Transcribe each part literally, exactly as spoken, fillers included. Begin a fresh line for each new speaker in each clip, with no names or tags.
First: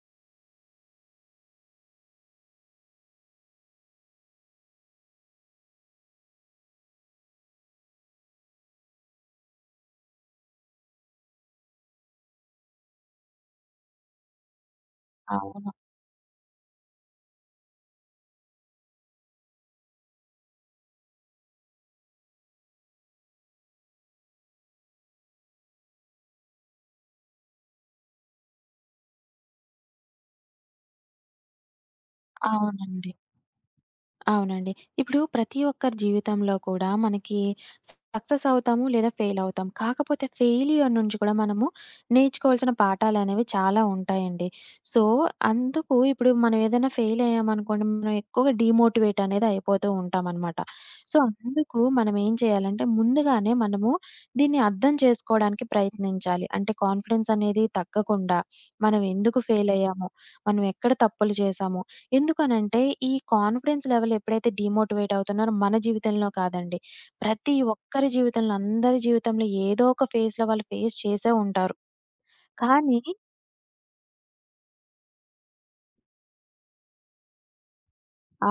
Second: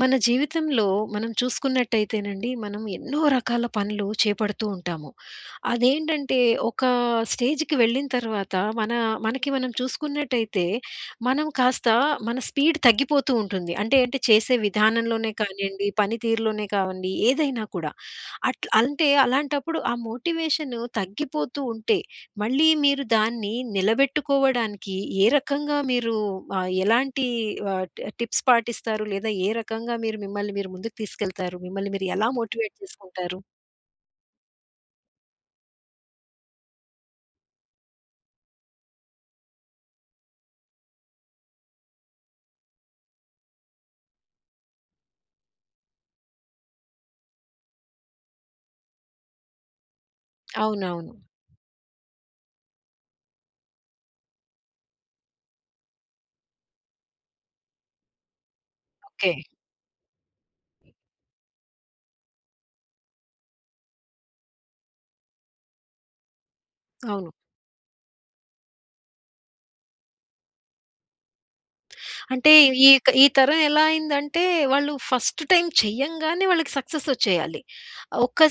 మన జీవితంలో మనం చూసుకున్నట్టయితేనండి, మనం ఎన్నో రకాల పనులు చేపడుతూ ఉంటాము. అదేంటంటే ఒక స్టేజ్‌కి వెళ్ళిన తర్వాత మన మనకి మనం చూసుకున్నట్టయితే, మనం కాస్త మన స్పీడ్ తగ్గిపోతూ ఉంటుంది. అంటే అంటే చేసే విధానంలోనే
అవును.
కానియండి, పనితీరులోనే కావండి ఏదైనా కూడా. అట్లా అంటే అలాంటప్పుడు ఆ మోటివేషన్ తగ్గిపోతూ ఉంటే మళ్ళీ మీరు దాన్ని నిలబెట్టుకోవడానికి ఏ రకంగా మీరు ఆహ్, ఎలాంటి ఆహ్, టి టిప్స్ పాటిస్తారు? లేదా ఏ రకంగా మీరు మిమ్మల్ని మీరు ముందుకు తీసుకెళ్తారు? మిమ్మల్ని మీరు ఎలా మోటివేట్
అవునండి.
చేసుకుంటారు?
అవునండి. ఇప్పుడు ప్రతి ఒక్కరి జీవితంలో కూడా మనకి సక్సెస్ అవుతాము లేదా ఫెయిల్ అవుతాం. కాకపోతే ఫెయిల్యూర్ నుంచి కూడా మనము నేర్చుకోవాల్సిన పాఠాలనేవి చాలా ఉంటాయండి. సో, అందుకు ఇప్పుడు మనం ఏదైనా ఫెయిల్ అయ్యామనుకోండి మనం ఎక్కువగా డీమోటివేట్ అనేది అయిపోతూ ఉంటామనమాట.
అవునవును.
సో, అందుకు మనం ఏం చేయాలంటే ముందుగానే మనము దీన్ని అర్థం చేసుకోవడానికి ప్రయత్నించాలి. అంటే కాన్ఫిడెన్స్ అనేది తగ్గకుండా మనం
ఓకే.
ఎందుకు ఫెయిల్ అయ్యాము? మనం ఎక్కడ తప్పులు చేశాము? ఎందుకనంటే, ఈ కాన్ఫిడెన్స్ లెవెల్ ఎప్పుడైతే డీమోటివేట్ అవుతున్నారో మన జీవితంలో కాదండి.
అవును.
ప్రతి ఒక్కరి జీవితంలో, అందరి జీవితంలో ఏదో ఒక ఫేజ్‌లో వాళ్ళు ఫేస్ చేసే ఉంటారు.
అంటే ఈ
కానీ
క ఈ తరం ఎలా అయిందంటే వాళ్ళు ఫస్ట్ టైమ్ చెయ్యంగానే వాళ్ళకి సక్సెస్ వచ్చేయాలి.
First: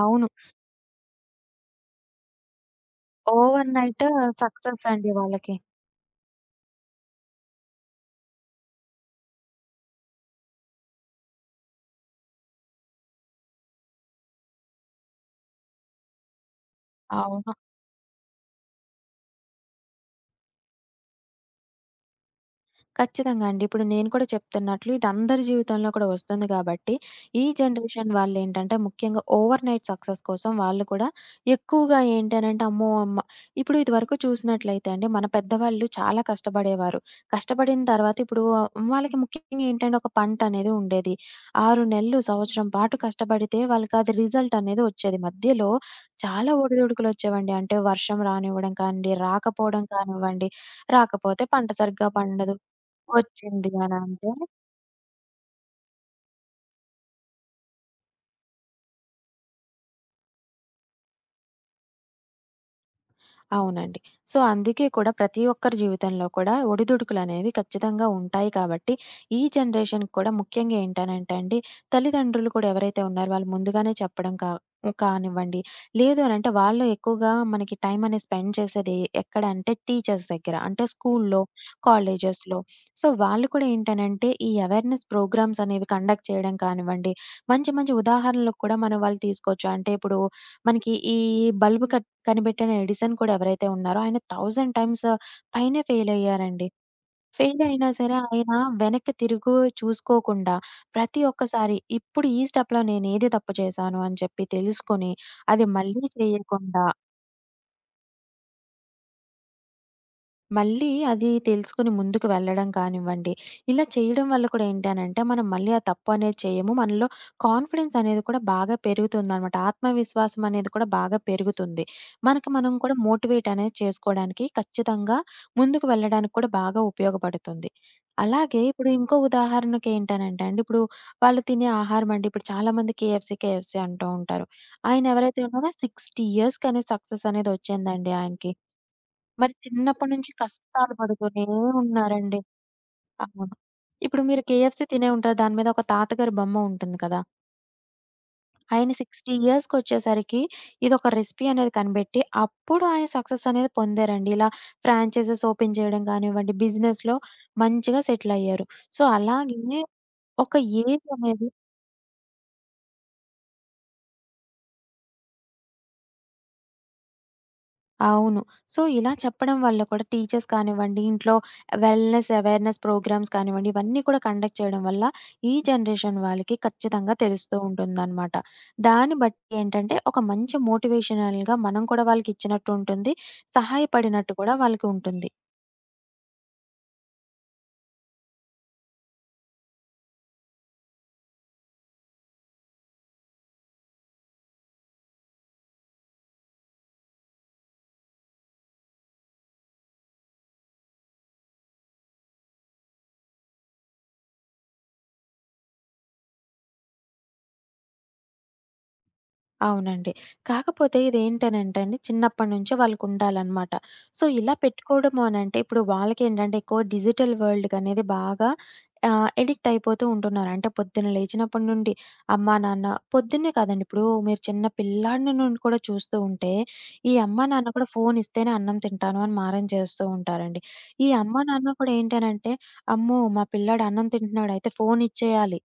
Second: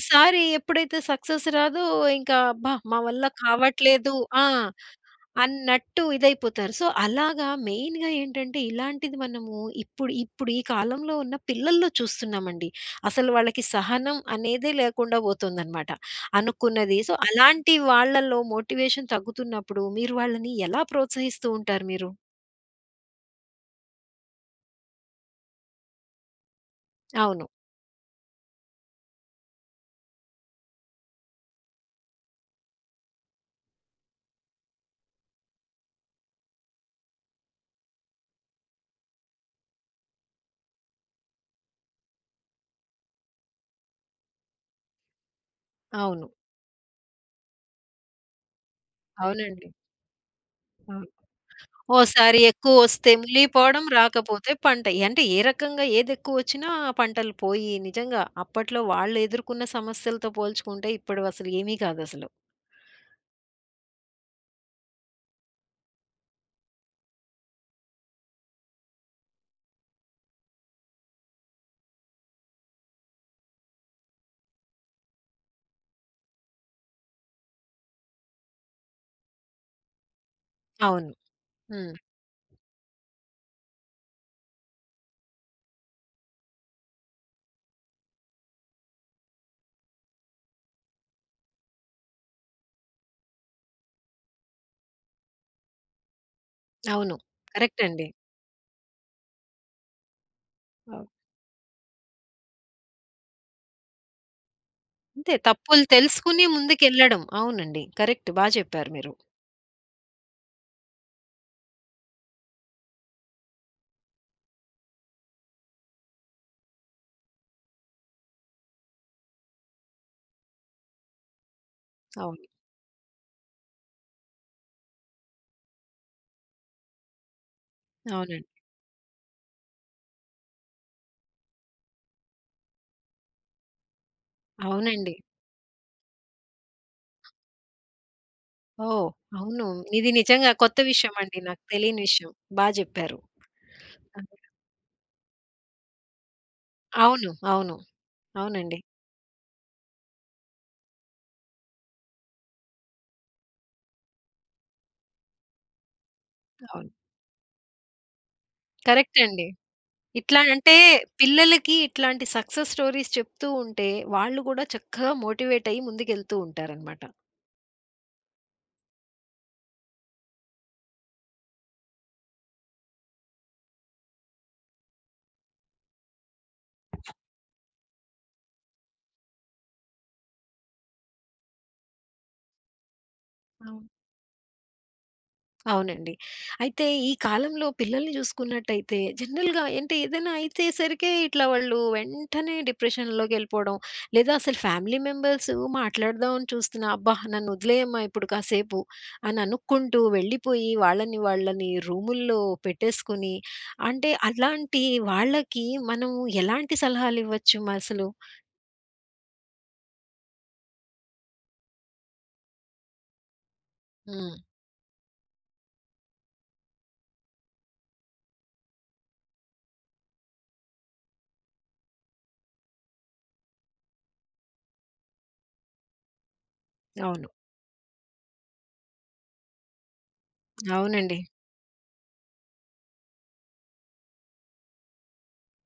అవును.
ఎప్పుడైతే సక్సెస్ రాదో ఇంకా అబ్బా! మా వల్ల
ఓవర్‌నైట్
కావట్లేదు ఆ!
సక్సెస్ అండి వాళ్ళకి.
అన్నట్టు ఇదైపోతారు. సో, అలాగా మెయిన్‌గా ఏంటంటే, ఇలాంటిది మనము ఇప్పుడు, ఇప్పుడు ఈ కాలంలో ఉన్న పిల్లల్లో చూస్తున్నామండి. అసలు వాళ్ళకి సహనం అనేదే లేకుండా పోతుందనమాట. అనుకున్నది. సో,
అవును.
అలాంటి వాళ్ళలో మోటివేషన్ తగ్గుతున్నప్పుడు మీరు వాళ్ళని ఎలా ప్రోత్సహిస్తూ ఉంటారు మీరు?
ఖచ్చితంగా అండి. ఇప్పుడు నేను కూడా చెప్తున్నట్లు ఇది అందరి జీవితంలో కూడా వస్తుంది కాబట్టి, ఈ
అవును.
జనరేషన్ వాళ్ళేంటంటే ముఖ్యంగా ఓవర్ నైట్ సక్సెస్ కోసం వాళ్ళు కూడా ఎక్కువగా ఏంటి అనంటే అమ్మో! అమ్మ ఇప్పుడు ఇదివరకు చూసినట్లయితే అండి మన పెద్దవాళ్ళు చాలా కష్టపడేవారు. కష్టపడిన తర్వాత ఇప్పుడు వాళ్ళకి ముఖ్యంగా ఏంటంటే ఒక పంట అనేది ఉండేది. ఆరు నెలలు, సంవత్సరం పాటు కష్టపడితే వాళ్ళకి అది రిజల్ట్ అనేది వచ్చేది. మధ్యలో
అవును.
చాలా ఒడిదుడుకులొచ్చేవండి. అంటే వర్షం రానివ్వడం కానివ్వండి,
అవునండి.
రాకపోవడం కానివ్వండి,
అవును.
రాకపోతే పంట సరిగ్గా
ఓసారి
పండదు.
ఎక్కువొస్తే
వచ్చింది
మునిగిపోవడం,
అనంటే?
రాకపోతే పంట. అంటే ఏ రకంగా ఏదెక్కువొచ్చినా పంటలు పోయి నిజంగా అప్పట్లో వాళ్ళెదుర్కొన్న సమస్యలతో పోల్చుకుంటే ఇప్పుడు అసలు ఏమీ కాదసలు.
అవునండి. సో, అందుకే కూడా ప్రతి ఒక్కరి జీవితంలో కూడా ఒడిదుడుకులనేవి ఖచ్చితంగా ఉంటాయి కాబట్టి, ఈ జనరేషన్‌కి కూడా ముఖ్యంగా ఏంటనంటే అండి, తల్లిదండ్రులు కూడా ఎవరైతే ఉన్నారో వాళ్ళు ముందుగానే చెప్పడం కా కానివ్వండి, లేదు అనంటే వాళ్ళు ఎక్కువగా మనకి టైం అనేది స్పెండ్ చేసేది ఎక్కడ అంటే టీచర్స్ దగ్గర. అంటే
అవును.
స్కూల్లో,
హ్మ్.
కాలేజెస్‌లో. సో, వాళ్ళు కూడా ఏంటనంటే ఈ అవేర్‌నెస్ ప్రోగ్రామ్స్ అనేవి కండక్ట్ చేయడం కానివ్వండి, మంచి మంచి ఉదాహరణలు కూడా మనం వాళ్ళు తీసుకోవచ్చు. అంటే ఇప్పుడు మనకి ఈ బల్బ్ కట్ కనిపెట్టిన ఎడిసన్ కూడా ఎవరైతే ఉన్నారో ఆయన వెయ్యి టైమ్స్ పైనే ఫెయిల్ అయ్యారండి.
అవును.
ఫెయిల్
కరెక్ట్
అయినా
అండి.
సరే ఆయన వెనక్కి తిరుగు చూసుకోకుండా
అవ్
ప్రతి ఒక్కసారి ఇప్పుడు ఈ స్టెప్‌లో నేనేది తప్పు చేశాను అని చెప్పి తెలుసుకొని
అంతే
అది
తప్పులు
మళ్ళీ
తెలుసుకొని
చేయకుండా
ముందుకెళ్ళడం. అవునండి. కరెక్ట్ బా చెప్పారు మీరు.
మళ్ళీ అది తెలుసుకొని ముందుకు వెళ్ళడం కానివ్వండి. ఇలా చేయడం వల్ల కూడా ఏంటి అనంటే, మనం మళ్ళీ ఆ తప్పు అనేది చేయము. మనలో కాన్ఫిడెన్స్ అనేది కూడా బాగా పెరుగుతుందనమాట. ఆత్మవిశ్వాసం అనేది కూడా బాగా పెరుగుతుంది.
అవును.
మనకి మనం కూడా మోటివేట్ అనేది చేసుకోవడానికి ఖచ్చితంగా ముందుకు వెళ్ళడానికి కూడా బాగా ఉపయోగపడుతుంది.
అవునండి.
అలాగే ఇప్పుడు ఇంకో ఉదాహరణకి ఏంటనంటే అండి, ఇప్పుడు వాళ్ళు తినే ఆహారం అండి, ఇప్పుడు చాలామంది కేఎఫ్‌సీ, కేఎఫ్‌సీ అంటూ ఉంటారు. ఆయన
అవునండి.
ఎవరైతే ఉన్నారో అరవై ఇయర్స్‌కనేది సక్సెస్ అనేది వచ్చిందండి ఆయనకి.
ఓహ్!
మరి
అవును. ఇది
చిన్నప్పటి నుంచి
నిజంగా కొత్త
కష్టాలు
విషయం అండి.
పడుతూనే
నాకు తెలియని విషయం.
ఉన్నారండి.
బా చెప్పారు.
అవును. ఇప్పుడు మీరు కేఎఫ్‌సీ తినే ఉంటారు. దాని మీద ఒక తాతగారి బొమ్మ ఉంటుంది కదా!
అవును. అవును. అవునండి.
ఆయన అరవై ఇయర్స్‌కొచ్చేసరికి ఇదొక రెసిపీ అనేది కనిపెట్టి, అప్పుడు ఆయన సక్సెస్ అనేది పొందారండి. ఇలా ఫ్రాంచైజెస్ ఓపెన్ చేయడం కానివ్వండి,
అవును.
బిజినెస్‌లో మంచిగా సెటిల్ అయ్యారు. సో,
కరెక్ట్ అండి.
అలాగే
ఇట్లా
ఒక
అంటే
ఏజ్ అనేది
పిల్లలకి ఇట్లాంటి సక్సెస్ స్టోరీస్ చెప్తూ ఉంటే, వాళ్ళు గూడా చక్కగా మోటివేట్ అయ్యి ముందుకెళ్తూ ఉంటారనమాట.
అవును. సో, ఇలా చెప్పడం వల్ల కూడా టీచర్స్ కానివ్వండి, ఇంట్లో వెల్‌నెస్ అవేర్‌నెస్ ప్రోగ్రామ్స్ కానివ్వండి, ఇవన్నీ కూడా కండక్ట్ చేయడం వల్ల ఈ జనరేషన్ వాళ్ళకి ఖచ్చితంగా తెలుస్తూ ఉంటుందనమాట. దాన్ని బట్టి ఏంటంటే, ఒక మంచి మోటివేషనల్‌గా మనం కూడా వాళ్ళకిచ్చినట్టు ఉంటుంది.
అవును.
సహాయపడినట్టు కూడా వాళ్ళకి ఉంటుంది.
అవునండి. అయితే ఈ కాలంలో పిల్లల్ని చూసుకున్నట్టయితే జనరల్‌గా అంటే ఏదైనా అయితే సరికే ఇట్లా వాళ్ళు వెంటనే డిప్రెషన్‌లోకెళ్ళిపోవడం. లేదా అసలు ఫ్యామిలీ మెంబర్స్ మాట్లాడదామని చూస్తున్నా, అబ్బా! నన్ను వదిలేయమ్మా ఇప్పుడు కాసేపు అని అనుకుంటూ వెళ్ళిపోయి వాళ్ళని, వాళ్ళని రూముల్లో పెట్టేసుకొని అంటే అలాంటి వాళ్ళకి మనం ఎలాంటి సలహాలివ్వచ్చు అసలు?
అవునండి. కాకపోతే ఇదేంటనంటే అండి చిన్నప్పటి నుంచే వాళ్ళకుండాలనమాట. సో,
హ్మ్.
ఇలా పెట్టుకోవడము అనంటే ఇప్పుడు వాళ్ళకేంటంటే ఎక్కువ డిజిటల్ వరల్డ్‌కనేది బాగా ఆహ్, ఎడిక్ట్ అయిపోతూ ఉంటున్నారు. అంటే పొద్దున లేచినప్పటి నుండి అమ్మా, నాన్న పొద్దున్నే కాదండి. ఇప్పుడు మీరు చిన్న పిల్లాడిని నుండి కూడా చూస్తూ ఉంటే ఈ
అవును.
అమ్మా, నాన్న కూడా ఫోన్ ఇస్తేనే అన్నం తింటాను అని మారం చేస్తూ ఉంటారండి. ఈ
అవునండి.
అమ్మా, నాన్న కూడా ఏంటనంటే అమ్మో! మా పిల్లాడు అన్నం తింటున్నాడు అయితే ఫోన్ ఇచ్చేయాలి.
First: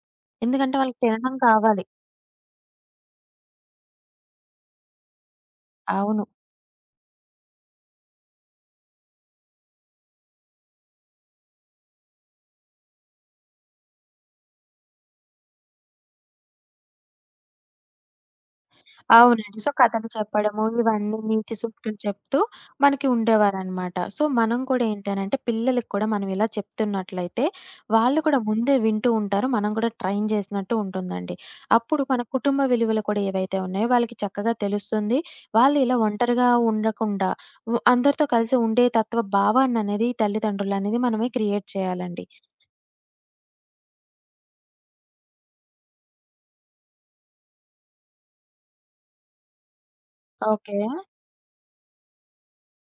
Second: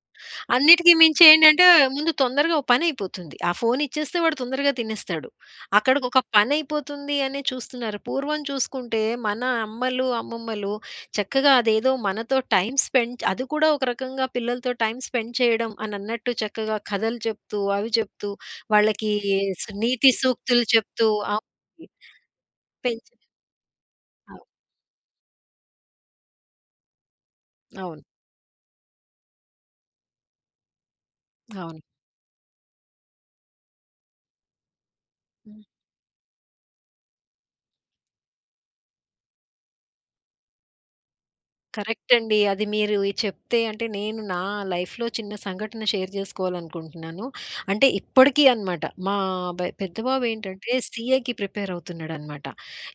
ఎందుకంటే
అన్నిటికి
వాళ్ళకి
మించి
తినడం
ఏంటంటే
కావాలి.
ముందు తొందరగా ఓ పనయిపోతుంది. ఆ ఫోను ఇచ్చేస్తే వాడు తొందరగా తినేస్తాడు. అక్కడికొక
అవును.
పనయిపోతుంది అనే చూస్తున్నారు. పూర్వం చూసుకుంటే మన అమ్మలు, అమ్మమ్మలు చక్కగా అదేదో మనతో టైమ్ స్పెండ్ అది కూడా ఒక రకంగా పిల్లలతో టైమ్ స్పెండ్ చేయడం అనన్నట్టు చక్కగా కథలు చెప్తూ, అవి చెప్తూ, వాళ్ళకి
అవునండి.
స్
సో, కథలు
నీతి సూక్తులు
చెప్పడము,
చెప్తూ
ఇవన్నీ నీతి
అవునండి.
సూక్తులు చెప్తూ మనకి
పెంచి
ఉండేవారనమాట. సో,
అవు
మనం కూడా ఏంటనంటే, పిల్లలకి కూడా మనం ఇలా చెప్తున్నట్లయితే,
అవును.
వాళ్ళు కూడా ముందే వింటూ ఉంటారు. మనం కూడా ట్రైన్ చేసినట్టు ఉంటుందండి.
అవును.
అప్పుడు మన కుటుంబ విలువలు కూడా ఏవైతే ఉన్నాయో, వాళ్ళకి చక్కగా తెలుస్తుంది. వాళ్ళు ఇలా ఒంటరిగా ఉండకుండా, వ్ అందరితో కలిసి ఉండే తత్వ భావాన్ననేది తల్లిదండ్రులనేది మనమే క్రియేట్
కరెక్ట్
చేయాలండి.
అండి. అది మీరు ఈ చెప్తే అంటే నేను నా లైఫ్‌లో చిన్న సంఘటన షేర్ చేసుకోవాలనుకుంటున్నాను. అంటే ఇప్పటికీ అన్నమాట. మా బ పెద్ద బాబు ఏంటంటే
ఓకే.
సీఏకి ప్రిపేర్ అవుతున్నాడన్నమాట.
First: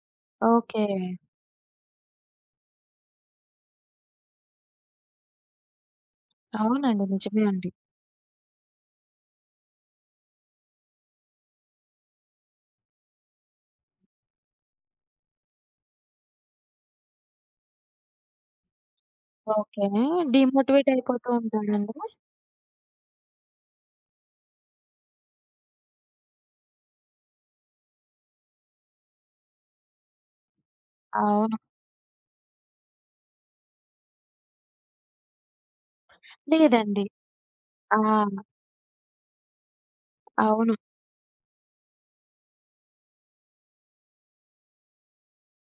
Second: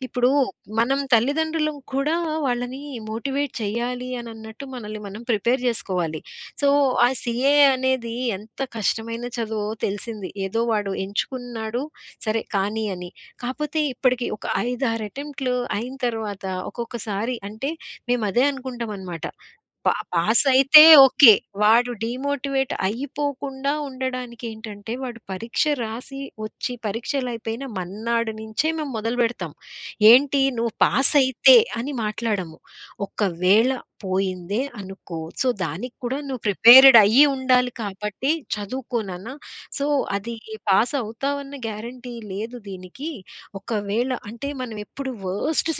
ఇప్పుడు
ఓకే.
మనం తల్లిదండ్రులం కూడా వాళ్ళని మోటివేట్ చేయాలి అని అన్నట్టు మనల్ని మనం ప్రిపేర్ చేసుకోవాలి. సో,
అవునండి.
ఆ
నిజమే
సీఏ
అండి.
అనేది ఎంత కష్టమైన చదువో తెలిసింది. ఏదో వాడు ఎంచుకున్నాడు సరే కానీ అని. కాపోతే ఇప్పటికి ఒక ఐదు, ఆరు అటెంప్ట్‌లు అయిన తర్వాత ఒక్కొక్కసారి అంటే మేమదే అనుకుంటామనమాట.
ఓకే.
పా పాసయితే
డీమోటివేట్ అయిపోతూ
ఓకే. వాడు
ఉంటారండి.
డీమోటివేట్ అయిపోకుండా ఉండడానికేంటంటే, వాడు పరీక్ష రాసి వచ్చి పరీక్షలయిపోయిన మన్నాడు నుంచే మేము మొదలుబెడతాం. ఏంటి నువ్వు పాసయితే
అవును.
అని మాట్లాడము. ఒకవేళ పోయిందే అనుకో. సో, దానికి కూడా నువ్వు ప్రిపేర్డ్
లేదండి.
అయ్యి ఉండాలి
ఆ!
కాబట్టి చదువుకో నాన్న. సో, అది
అవును.
పాసవుతావన్న గ్యారంటీ లేదు దీనికి. ఒకవేళ అంటే మనమెప్పుడు వరస్ట్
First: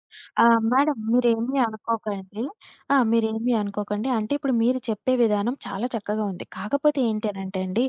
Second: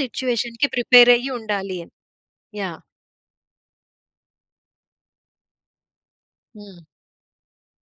ఆ!
సిట్యుయేషన్‌కి
మేడం
ప్రిపేరయ్యి
మీరేమి
ఉండాలి అని.
అనుకోకండి.
యాహ్!
ఆ! మీరేమి అనుకోకండి. అంటే ఇప్పుడు మీరు చెప్పే విధానం చాలా చక్కగా ఉంది.
హ్మ్.
కాకపోతే ఏంటి అనంటే అండి,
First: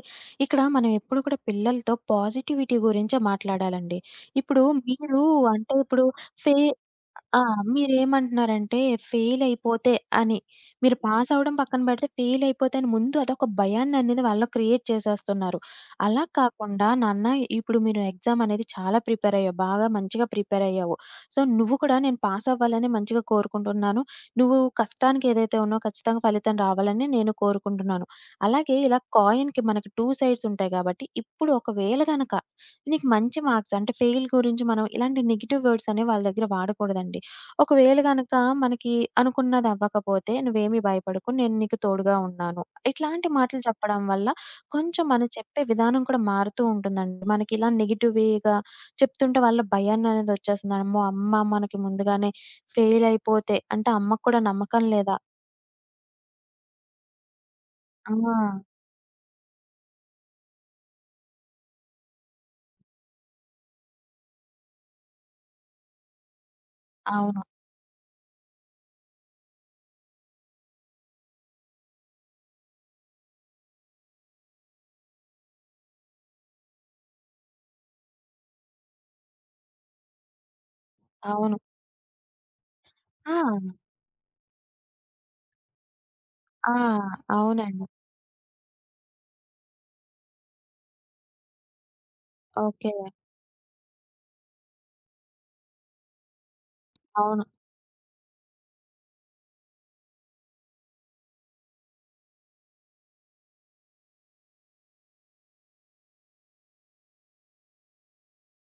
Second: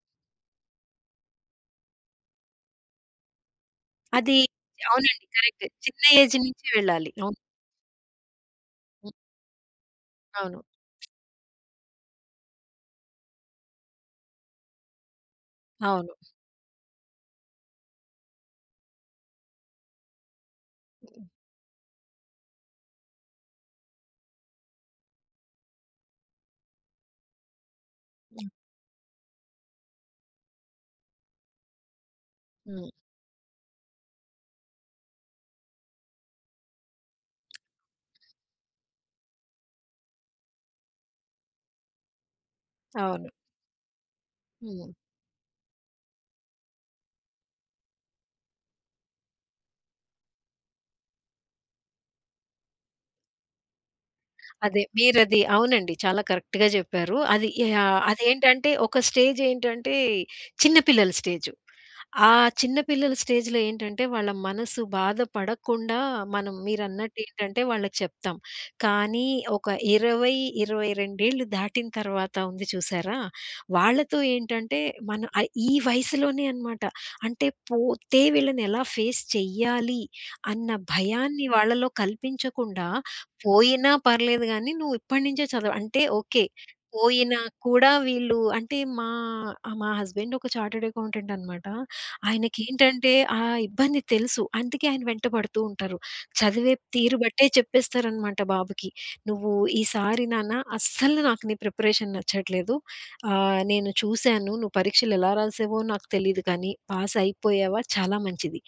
ఇక్కడ మనం ఎప్పుడు కూడా పిల్లలతో పాజిటివిటీ గురించే మాట్లాడాలండి.
అది
ఇప్పుడు మీరు
అవునండి. కరెక్టే.
అంటే
చిన్న
ఇప్పుడు
ఏజ్
ఫే
నుంచి వెళ్ళాలి. అవును.
ఆ! మీరేమంటున్నారంటే
హ్మ్.
ఫెయిలయిపోతే అని,
అవును.
మీరు పాసవ్వడం పక్కన పెడితే ఫెయిలయిపోతే అని ముందు అదొక భయాన్ననేది వాళ్ళలో క్రియేట్ చేసేస్తున్నారు.
అవును.
అలా కాకుండా నాన్న ఇప్పుడు మీరు ఎగ్జామనేది చాలా ప్రిపేరయ్యావు. బాగా మంచిగా ప్రిపేరయ్యావు. సో, నువ్వు కూడా నేను పాసవ్వాలని మంచిగా కోరుకుంటున్నాను. నువ్వు కష్టానికేదైతే ఉన్నావో ఖచ్చితంగా ఫలితం రావాలని నేను కోరుకుంటున్నాను.
హ్మ్.
అలాగే ఇలా కాయిన్‌కి మనకి రెండు సైడ్స్ ఉంటాయి కాబట్టి, ఇప్పుడు ఒకవేళ గనక
హ్మ్.
నీకు మంచి మార్క్స్ అంటే ఫెయిల్ గురించి మనం ఇలాంటి నెగెటివ్ వర్డ్స్ అనేవి వాళ్ళ దగ్గర వాడకూడదండి. ఒకవేళ గనక మనకి అనుకున్నది అవ్వకపోతే నువ్వేమీ భయపడకు. నేను నీకు తోడుగా ఉన్నాను.
అవును.
ఇట్లాంటి మాటలు చెప్పడం వల్ల
హ్మ్.
కొంచెం మనం చెప్పే విధానం కూడా మారుతూ ఉంటుందండి. మనకి ఇలా నెగెటివ్‌గా చెప్తుంటే వాళ్ళ భయాన్ననేది వచ్చేస్తుంది. అమ్మో! అమ్మ మనకి ముందుగానే ఫెయిల్ అయిపోతే అంటే అమ్మకు కూడా
అదే
నమ్మకం లేదా?
మీరది అవునండి. చాలా కరెక్ట్‌గా చెప్పారు. అది యాహ్!
ఆ!
అదేంటంటే ఒక స్టేజ్ ఏంటంటే చిన్న పిల్లల స్టేజు. ఆ చిన్న పిల్లల స్టేజ్‌లో ఏంటంటే, వాళ్ళ మనసు బాధ పడకుండా మనం
అవును.
మీరన్నట్టేంటంటే వాళ్ళకి చెప్తాం. కానీ ఒక ఇరవై, ఇరవై రెండు దాటిన తర్వాత ఉంది చూసారా? వాళ్ళతో ఏంటంటే మన ఆహ్, ఈ వయసులోనే అన్నమాట. అంటే పోతే వీళ్ళని ఎలా ఫేస్ చెయ్యాలి అన్న భయాన్ని
అవును.
వాళ్ళలో కల్పించకుండా,
ఆ!
పోయినా పర్లేదు గానీ నువ్వు ఇప్పటి నుంచే చదవ అంటే ఓకే.
ఆ!
పోయినా
అవునండి.
కూడా వీళ్ళు అంటే మా ఆ మా హస్బెండ్ ఒక చార్టర్డ్ అకౌంటెంట్ అన్నమాట.
ఓకే.
ఆయనకేంటంటే ఆ ఇబ్బంది తెలుసు. అందుకే ఆయన వెంటబడుతూ ఉంటారు. చదివే తీరు
అవును.
బట్టే చెప్పేస్తారనమాట బాబుకి. "నువ్వు ఈసారి నాన్న అస్సలు నాకు నీ ప్రిపరేషన్ నచ్చట్లేదు. ఆహ్, నేను చూసాను నువ్వు పరీక్షలు ఎలా రాసావో నాకు తెలీదు కానీ, పాస్ అయిపోయావా చాలా మంచిది.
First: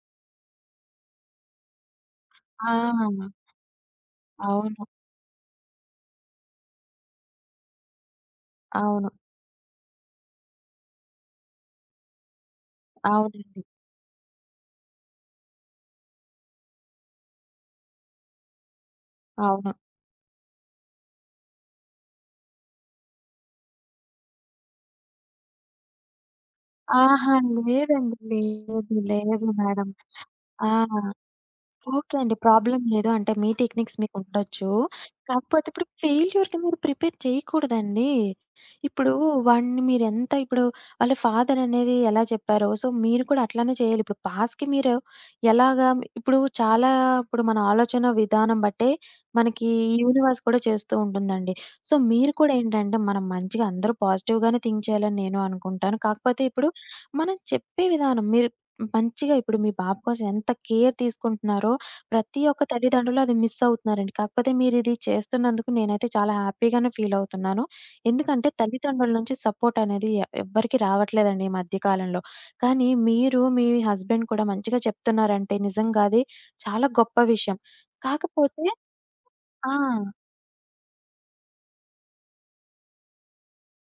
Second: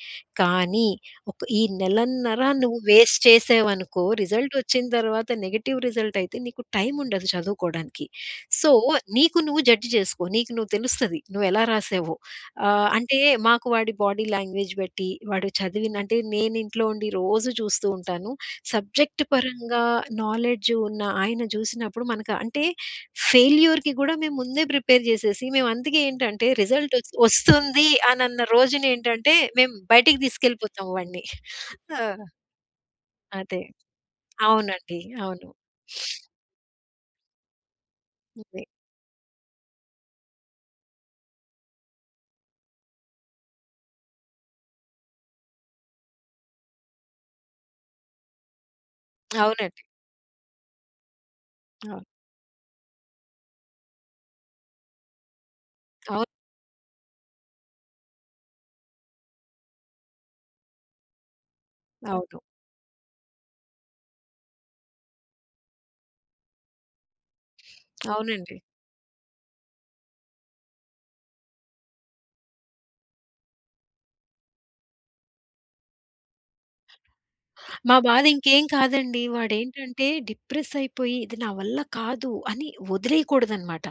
కానీ ఒక ఈ నెలన్నర
ఆ!
నువ్వు వేస్ట్
అవును.
చేసావనుకో రిజల్ట్ వచ్చిన తర్వాత నెగెటివ్ రిజల్ట్ అయితే నీకు టైం ఉండదు చదువుకోడానికి. సో,
అవును.
నీకు నువ్వు జడ్జ్ చేసుకో. నీకు నువ్వు తెలుస్తది నువ్వు ఎలా రాసావో." ఆహ్, అంటే
అవునండి.
మాకు వాడి బాడీ లాంగ్వేజ్ బట్టి, వాడు చదివిన అంటే నేను ఇంట్లో ఉండి రోజు చూస్తూ ఉంటాను. సబ్జెక్ట్
అవును.
పరంగా నాలెడ్జ్ ఉన్న ఆయన చూసినప్పుడు మనకు అంటే ఫెయిల్యూర్‌కి కూడా మేము ముందే ప్రిపేర్ చేసేసి మేము అందుకే ఏంటంటే రిజల్ట్ వస్
ఆహా!
వస్తుంది
లేదండి.
అనన్న
లేదు.
రోజునేంటంటే
లేదు
మేము
మేడం.
బయటికి
ఆ!
తీసుకెళ్ళిపోతాం వాడిని. ఆ!
ఓకే అండి. ప్రాబ్లమ్ లేదు. అంటే మీ
అదే.
టెక్నిక్స్ మీకుండొచ్చు.
అవునండి. అవును.
కాకపోతే ఇప్పుడు ఫెయిల్యూర్‌కి మీరు ప్రిపేర్ చేయకూడదండి.
అదే.
ఇప్పుడు వాడిని మీరెంత ఇప్పుడు వాళ్ళ ఫాదర్ అనేది ఎలా చెప్పారో, సో మీరు కూడా అట్లానే చేయాలి. ఇప్పుడు పాస్‌కి మీరు ఎలాగా ఇప్పుడు చాలా ఇప్పుడు మన ఆలోచన విధానం బట్టే మనకి
అవునండి.
యూనివర్స్ కూడా చేస్తూ ఉంటుందండి. సో
అవును.
మీరు కూడా ఏంటంటే మనం మంచిగా అందరూ పాజిటివ్‌గానే థింక్ చేయాలని నేను అనుకుంటాను.
అవును.
కాకపోతే ఇప్పుడు మనం చెప్పే విధానం మీరు మంచిగా ఇప్పుడు మీ బాబు కోసం ఎంత కేర్ తీసుకుంటున్నారో
అవును.
ప్రతి ఒక్క తల్లిదండ్రులు అది మిస్ అవుతున్నారండి. కాకపోతే మీరిది చేస్తున్నందుకు నేనైతే చాలా హ్యాపీగానే ఫీల్ అవుతున్నాను. ఎందుకంటే
అవునండి.
తల్లిదండ్రుల నుంచి సపోర్ట్ అనేది ఎ ఎవ్వరికీ రావట్లేదండి ఈ మధ్య కాలంలో. కానీ మీరు, మీ హస్బెండ్ కూడా మంచిగా చెప్తున్నారంటే నిజంగా అది చాలా గొప్ప విషయం.
మా బాధ ఇంకేం
కాకపోతే
కాదండి.
ఆ!
వాడేంటంటే డిప్రెస్ అయిపోయి ఇది నా వల్ల కాదు అని వదిలేయకూడదనమాట.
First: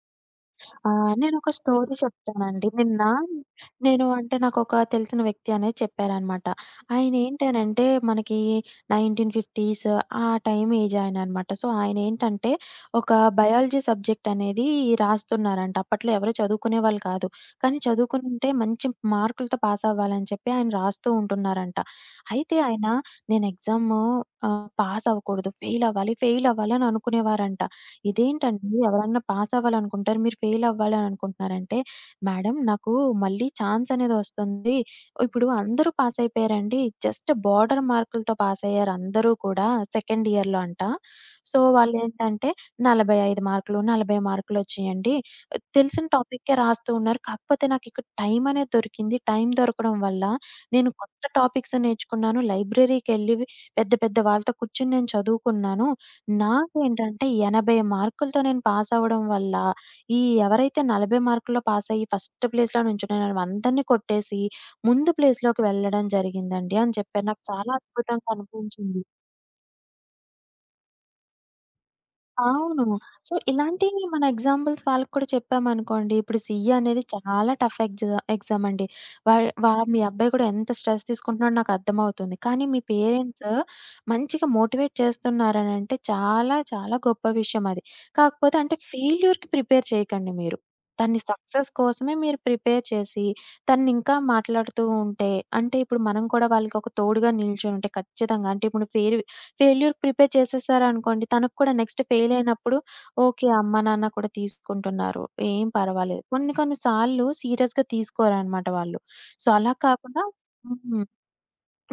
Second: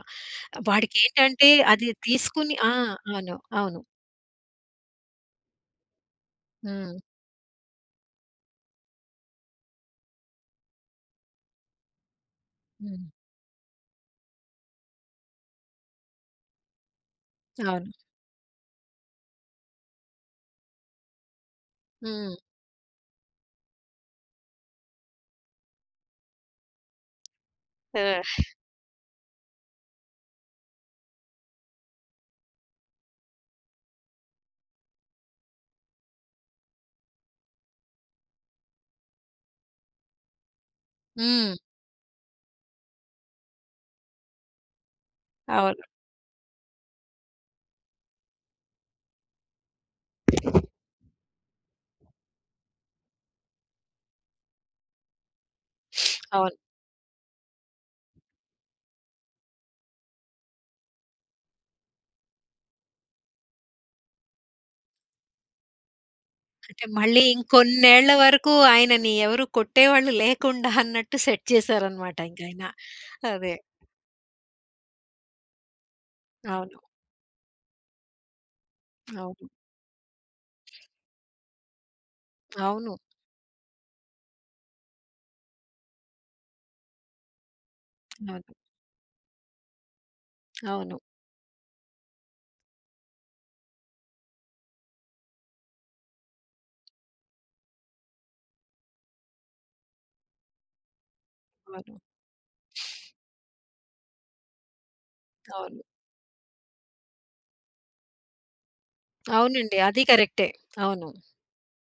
ఆ!
వాడికేంటంటే
నేనొక
అది
స్టోరీ
తీసుకుని
చెప్తానండి.
ఆ!
నిన్న
అవును. అవును.
నేను అంటే నాకొక తెలిసిన వ్యక్తి అనేది చెప్పారనమాట.
హ్మ్.
ఆయనేంటనంటే మనకి నైంటీన్ ఫిఫ్టీస్ ఆ టైం ఏజ్ ఆయననమాట. సో, ఆయనేంటంటే
హ్మ్.
ఒక బయాలజీ సబ్జెక్ట్ అనేది రాస్తున్నారంట. అప్పట్లో ఎవరు చదువుకునేవాళ్ళు కాదు. కానీ
అవును.
చదువుకునుంటే మంచి మార్కులతో పాస్ అవ్వాలని చెప్పి ఆయన రాస్తూ ఉంటున్నారంట.
హ్మ్.
అయితే ఆయన నేను ఎగ్జాము ఆహ్, పాస్ అవ్వకూడదు, ఫెయిల్ అవ్వాలి, ఫెయిల్ అవ్వాలి అని అనుకునేవారంట.
ఆ!
ఇదేంటండి ఎవరన్నా పాస్ అవ్వాలనుకుంటారు. మీరు ఫెయిల్ అవ్వాలి అని అనుకుంటున్నారంటే, "మేడం నాకు మళ్ళీ ఛాన్స్ అనేది వస్తుంది. ఇప్పుడు అందరూ పాస్ అయిపోయారండి. జస్ట్ బోర్డర్ మార్కులతో పాస్ అయ్యారు అందరూ కూడా సెకండ్ ఇయర్‌లో అంట.
హ్మ్.
సో, వాళ్ళేంటంటే నలభై ఐదు మార్కులు, నలభై మార్కులు వచ్చాయండి.
అవును.
తెలిసిన టాపిక్కే రాస్తూ ఉన్నారు. కాకపోతే నాకు ఇక్కడ టైం అనేది దొరికింది. టైం దొరకడం వల్ల నేను కొత్త టాపిక్స్ నేర్చుకున్నాను. లైబ్రరీకెళ్ళి పెద్ద పెద్ద వాళ్ళతో కూర్చొని నేను చదువుకున్నాను.
అవును.
నాకేంటంటే ఎనభై మార్కులతో నేను పాసవ్వడం వల్ల, ఈ ఎవరైతే నలభై మార్కుల్లో పాసయ్యి ఫస్ట్ ప్లేస్‌లో నుంచున్నారో అందరిని కొట్టేసి, ముందు ప్లేస్‌లోకి వెళ్ళడం జరిగిందండి
అంటే
అని
మళ్ళీ
చెప్పారు. నాకు చాలా
ఇంకొన్నేళ్ల
అద్భుతంగా
వరకు
అనిపించింది.
ఆయనని ఎవరు కొట్టేవాళ్ళు లేకుండా అన్నట్టు సెట్ చేశారనమాట ఇంకాయన.
అవును. సో,
అదే.
ఇలాంటివి మన ఎగ్జాంపుల్స్ వాళ్ళకి కూడా చెప్పామనుకోండి, ఇప్పుడు సీఏ
అవును.
అనేది చాలా టఫ్ ఎగ్జా ఎగ్జామ్ అండి. వా
అవును.
వా మీ అబ్బాయి కూడా ఎంత స్ట్రెస్ తీసుకుంటున్నాడో నాకర్థమవుతుంది. కానీ మీ
అవును.
పేరెంట్స్ మంచిగా మోటివేట్ చేస్తున్నారనంటే చాలా చాలా గొప్ప విషయం అది. కాకపోతే
అవును.
అంటే ఫెయిల్యూర్‌కి ప్రిపేర్ చేయకండి మీరు.
అవును.
తన్ని సక్సెస్ కోసమే మీరు ప్రిపేర్ చేసి, తన్నింకా మాట్లాడుతూ ఉంటే, అంటే ఇప్పుడు మనం కూడా వాళ్ళకొక తోడుగా నిల్చొనుంటే ఖచ్చితంగా అంటే ఇప్పుడు ఫెయిర్ ఫెయిల్యూర్ ప్రిపేర్ చేసేసారనుకోండి. తనకు కూడా
అవును.
నెక్స్ట్ ఫెయిల్ అయినప్పుడు ఓకే. అమ్మ, నాన్న కూడా తీసుకుంటున్నారు. ఏం
అవును.
పర్వాలేదు. కొన్ని కొన్ని సార్లు సీరియస్‌గా తీసుకోరనమాట వాళ్ళు. సో, అలా
అవునండి. అది
కాకుండా
కరెక్టే.
హ్మ్.
అవును.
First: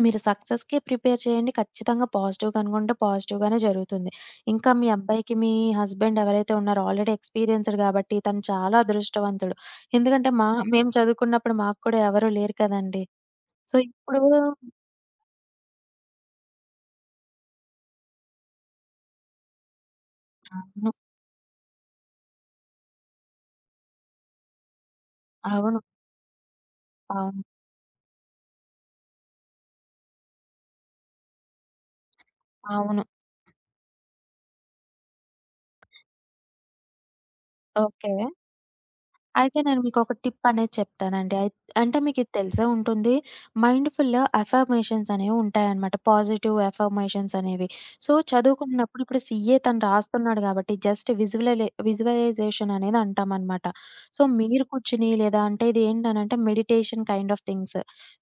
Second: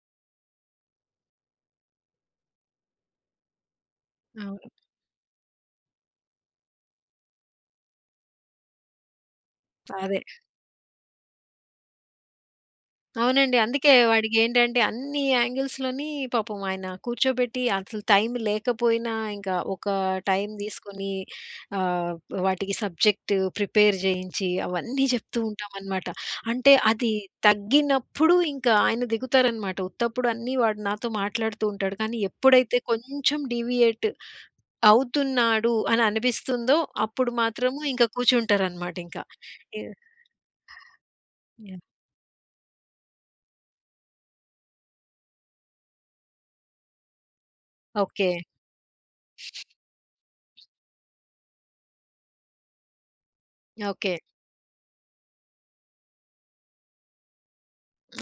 మీరు సక్సెస్‌కి ప్రిపేర్ చేయండి. ఖచ్చితంగా పాజిటివ్‌గా అనుకుంటే పాజిటివ్‌గానే జరుగుతుంది.
అవును.
ఇంకా మీ అబ్బాయికి మీ హస్బెండ్ ఎవరైతే ఉన్నారో ఆల్రెడీ ఎక్స్‌పీరియన్స్‌డ్ కాబట్టి తను చాలా అదృష్టవంతుడు.
అదే.
ఎందుకంటే మా మేము చదువుకున్నప్పుడు మాకు కూడా ఎవరు లేరు కదండీ!
అవునండి.
సో,
అందుకే
ఇప్పుడు
వాడికేంటంటే అన్ని యాంగిల్స్‌లోని పాపం ఆయన కూర్చోబెట్టి అసలు టైం లేకపోయినా ఇంకా ఒక టైం
అవును.
తీసుకొని ఆహ్, వాటికి సబ్జెక్ట్ ప్రిపేర్ చేయించి అవన్నీ చెప్తూ
అవును.
ఉంటామనమాట. అంటే అది
అవును.
తగ్గినప్పుడు ఇంకా ఆయన దిగుతారనమాట. ఉత్తప్పుడు అన్నీ వాడు నాతో మాట్లాడుతూ ఉంటాడు. కానీ ఎప్పుడైతే
అవును.
కొంచెం డీవియేట్ అవుతున్నాడు అని అనిపిస్తుందో అప్పుడు మాత్రము ఇంకా
ఓకే.
కూర్చుంటారనమాట ఇంకా.
అయితే నేను మీకొక టిప్ అనేది చెప్తానండి. అయి
యాహ్!
అంటే మీకిది తెలిసే ఉంటుంది. మైండ్‌ఫుల్ అఫర్మేషన్స్ అనేవుంటాయనమాట. పాజిటివ్ అఫర్మేషన్స్ అనేవి. So,
okay.
చదువుకుంటున్నప్పుడు ఇప్పుడు సీఏ తను రాస్తున్నాడు కాబట్టి జస్ట్ విజువలలే విజువలైజేషన్ అనేది అంటామనమాట.
ఓకే.
సో, మీరు కూర్చొని లేదా అంటే ఇదేంటనంటే meditation kind of things.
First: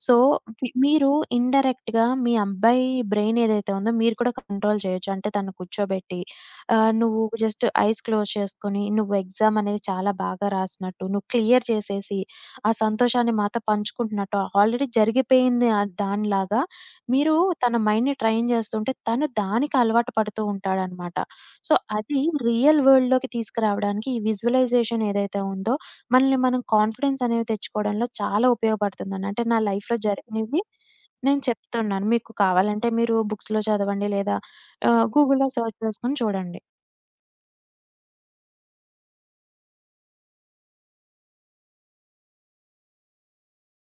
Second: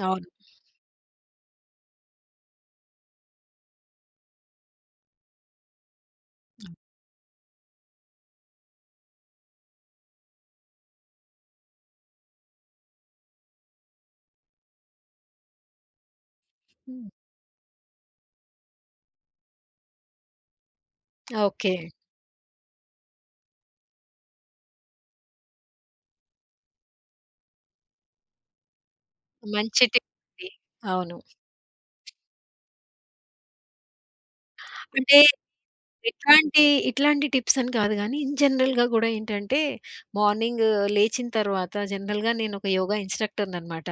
So,
అవును.
వి మీరు ఇండైరెక్ట్‌గా మీ అబ్బాయి బ్రెయిన్ ఏదైతే ఉందో మీరు కూడా కంట్రోల్ చేయొచ్చు. అంటే తనను కూర్చోబెట్టి ఆహ్, నువ్వు జస్ట్ ఐస్ క్లోజ్ చేసుకొని, నువ్వు ఎగ్జామ్ అనేది చాలా బాగా రాసినట్టు, నువ్వు క్లియర్ చేసేసి, ఆ సంతోషాన్ని మాతో పంచుకుంటున్నట్టు, ఆల్రెడీ జరిగిపోయింది ఆహ్, దానిలాగా మీరు తన మైండ్‌ని ట్రైన్ చేస్తుంటే, తను దానికి అలవాటు పడుతూ ఉంటాడనమాట.
ఓకే.
సో, అది రియల్ వరల్డ్‌లోకి తీసుకురావడానికి ఈ విజువలైజేషన్ ఏదైతే ఉందో, మనల్ని మనం కాన్ఫిడెన్స్ అనేవి తెచ్చుకోవడంలో చాలా ఉపయోగపడుతుందండి. అంటే నా
మంచి
లైఫ్‌లో
టిప్ ఇది.
జరిగినవి
అవును.
నేను చెప్తున్నాను. మీకు కావాలంటే మీరు బుక్స్‌లో చదవండి లేదా ఆహ్,
అంటే
గూగుల్‌లో సెర్చ్ చేసుకొని చూడండి.
ఎట్లాంటి ఇట్లాంటి టిప్స్ అని కాదు గానీ, ఇన్ జనరల్‌గా గూడా ఏంటంటే, మార్నింగ్ లేచిన తర్వాత జనరల్‌గా నేనొక యోగా ఇన్‌స్ట్రక్టర్‌ననమాట.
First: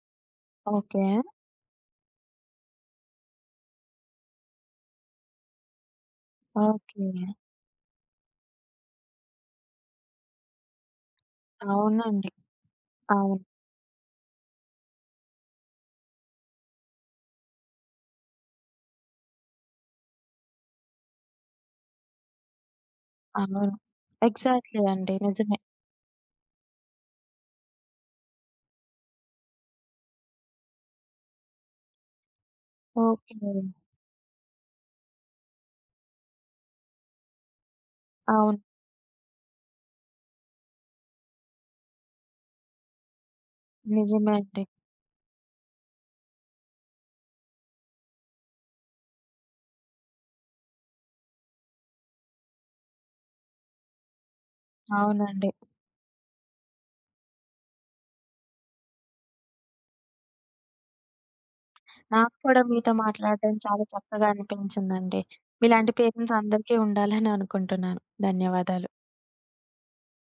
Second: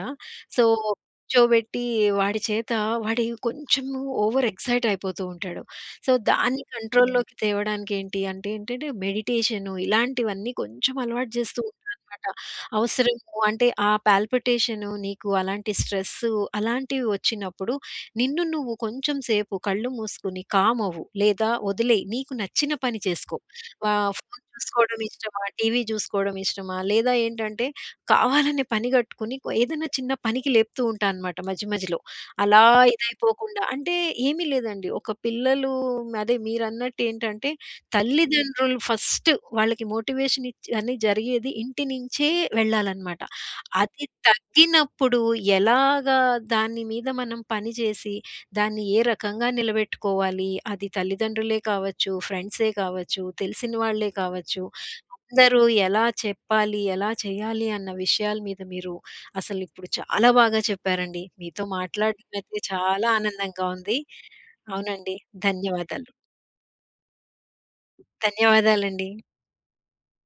So,
okay.
కూర్చోబెట్టి వాడి చేత వాడి కొంచెం ఓవర్ ఎక్సైట్ అయిపోతూ ఉంటాడు. సో, దాన్ని
ఓకే.
కంట్రోల్‌లోకి తేవడానికి ఏంటి అంటే ఏంటంటే, మెడిటేషను ఇలాంటివన్నీ కొంచెం అలవాటు జేస్తూ ఉంటాననమాట.
అవునండి.
అవసరము
అవును.
అంటే, ఆ పాల్పిటేషను నీకు అలాంటి స్ట్రెస్సు అలాంటివి వచ్చినప్పుడు నిన్ను నువ్వు కొంచెం సేపు కళ్ళు మూసుకొని కామ్ అవ్వు. లేదా వదిలేయి. నీకు నచ్చిన పని చేసుకో.
అవును.
వా ఫోను
ఎగ్జాక్ట్‌లీ
చూసుకోవడం
అండి.
ఇష్టమా?
నిజమే.
టీవీ చూసుకోవడం ఇష్టమా? లేదా ఏంటంటే కావాలనే పని గట్టుకొని కొ ఏదైనా చిన్న పనికి లేపుతూ ఉంటా అనమాట మధ్య మధ్యలో. అలా
ఓకే.
ఇదైపోకుండా అంటే ఏమీ లేదండి. ఒక పిల్లలు అదే మీరన్నట్టేంటంటే
అవును.
తల్లిదండ్రులు ఫస్ట్ వాళ్ళకి మోటివేషన్ ఇచ్చి అని జరిగేది ఇంటి నుంచే వెళ్ళాలనమాట. అది
నిజమే అండి.
తగ్గినప్పుడు ఎలాగా దాని మీద మనం పని చేసి, దాన్ని ఏ రకంగా నిలబెట్టుకోవాలి, అది తల్లిదండ్రులే కావచ్చు, ఫ్రెండ్సే కావచ్చు, తెలిసిన వాళ్ళే కావచ్చు,
అవునండి.
అందరూ ఎలా చెప్పాలి, ఎలా చేయాలి అన్న విషయాల మీద మీరు అసలిప్పుడు చాలా బాగా చెప్పారండి. మీతో మాట్లాడడం
నాకు
అయితే
కూడా మీతో
చాలా
మాట్లాడడం
ఆనందంగా
చాలా
ఉంది.
చక్కగా
అవునండి.
అనిపించిందండి. మీలాంటి
ధన్యవాదాలు.
పేరెంట్స్ అందరికీ ఉండాలని అనుకుంటున్నాను. ధన్యవాదాలు.
ధన్యవాదాలండి.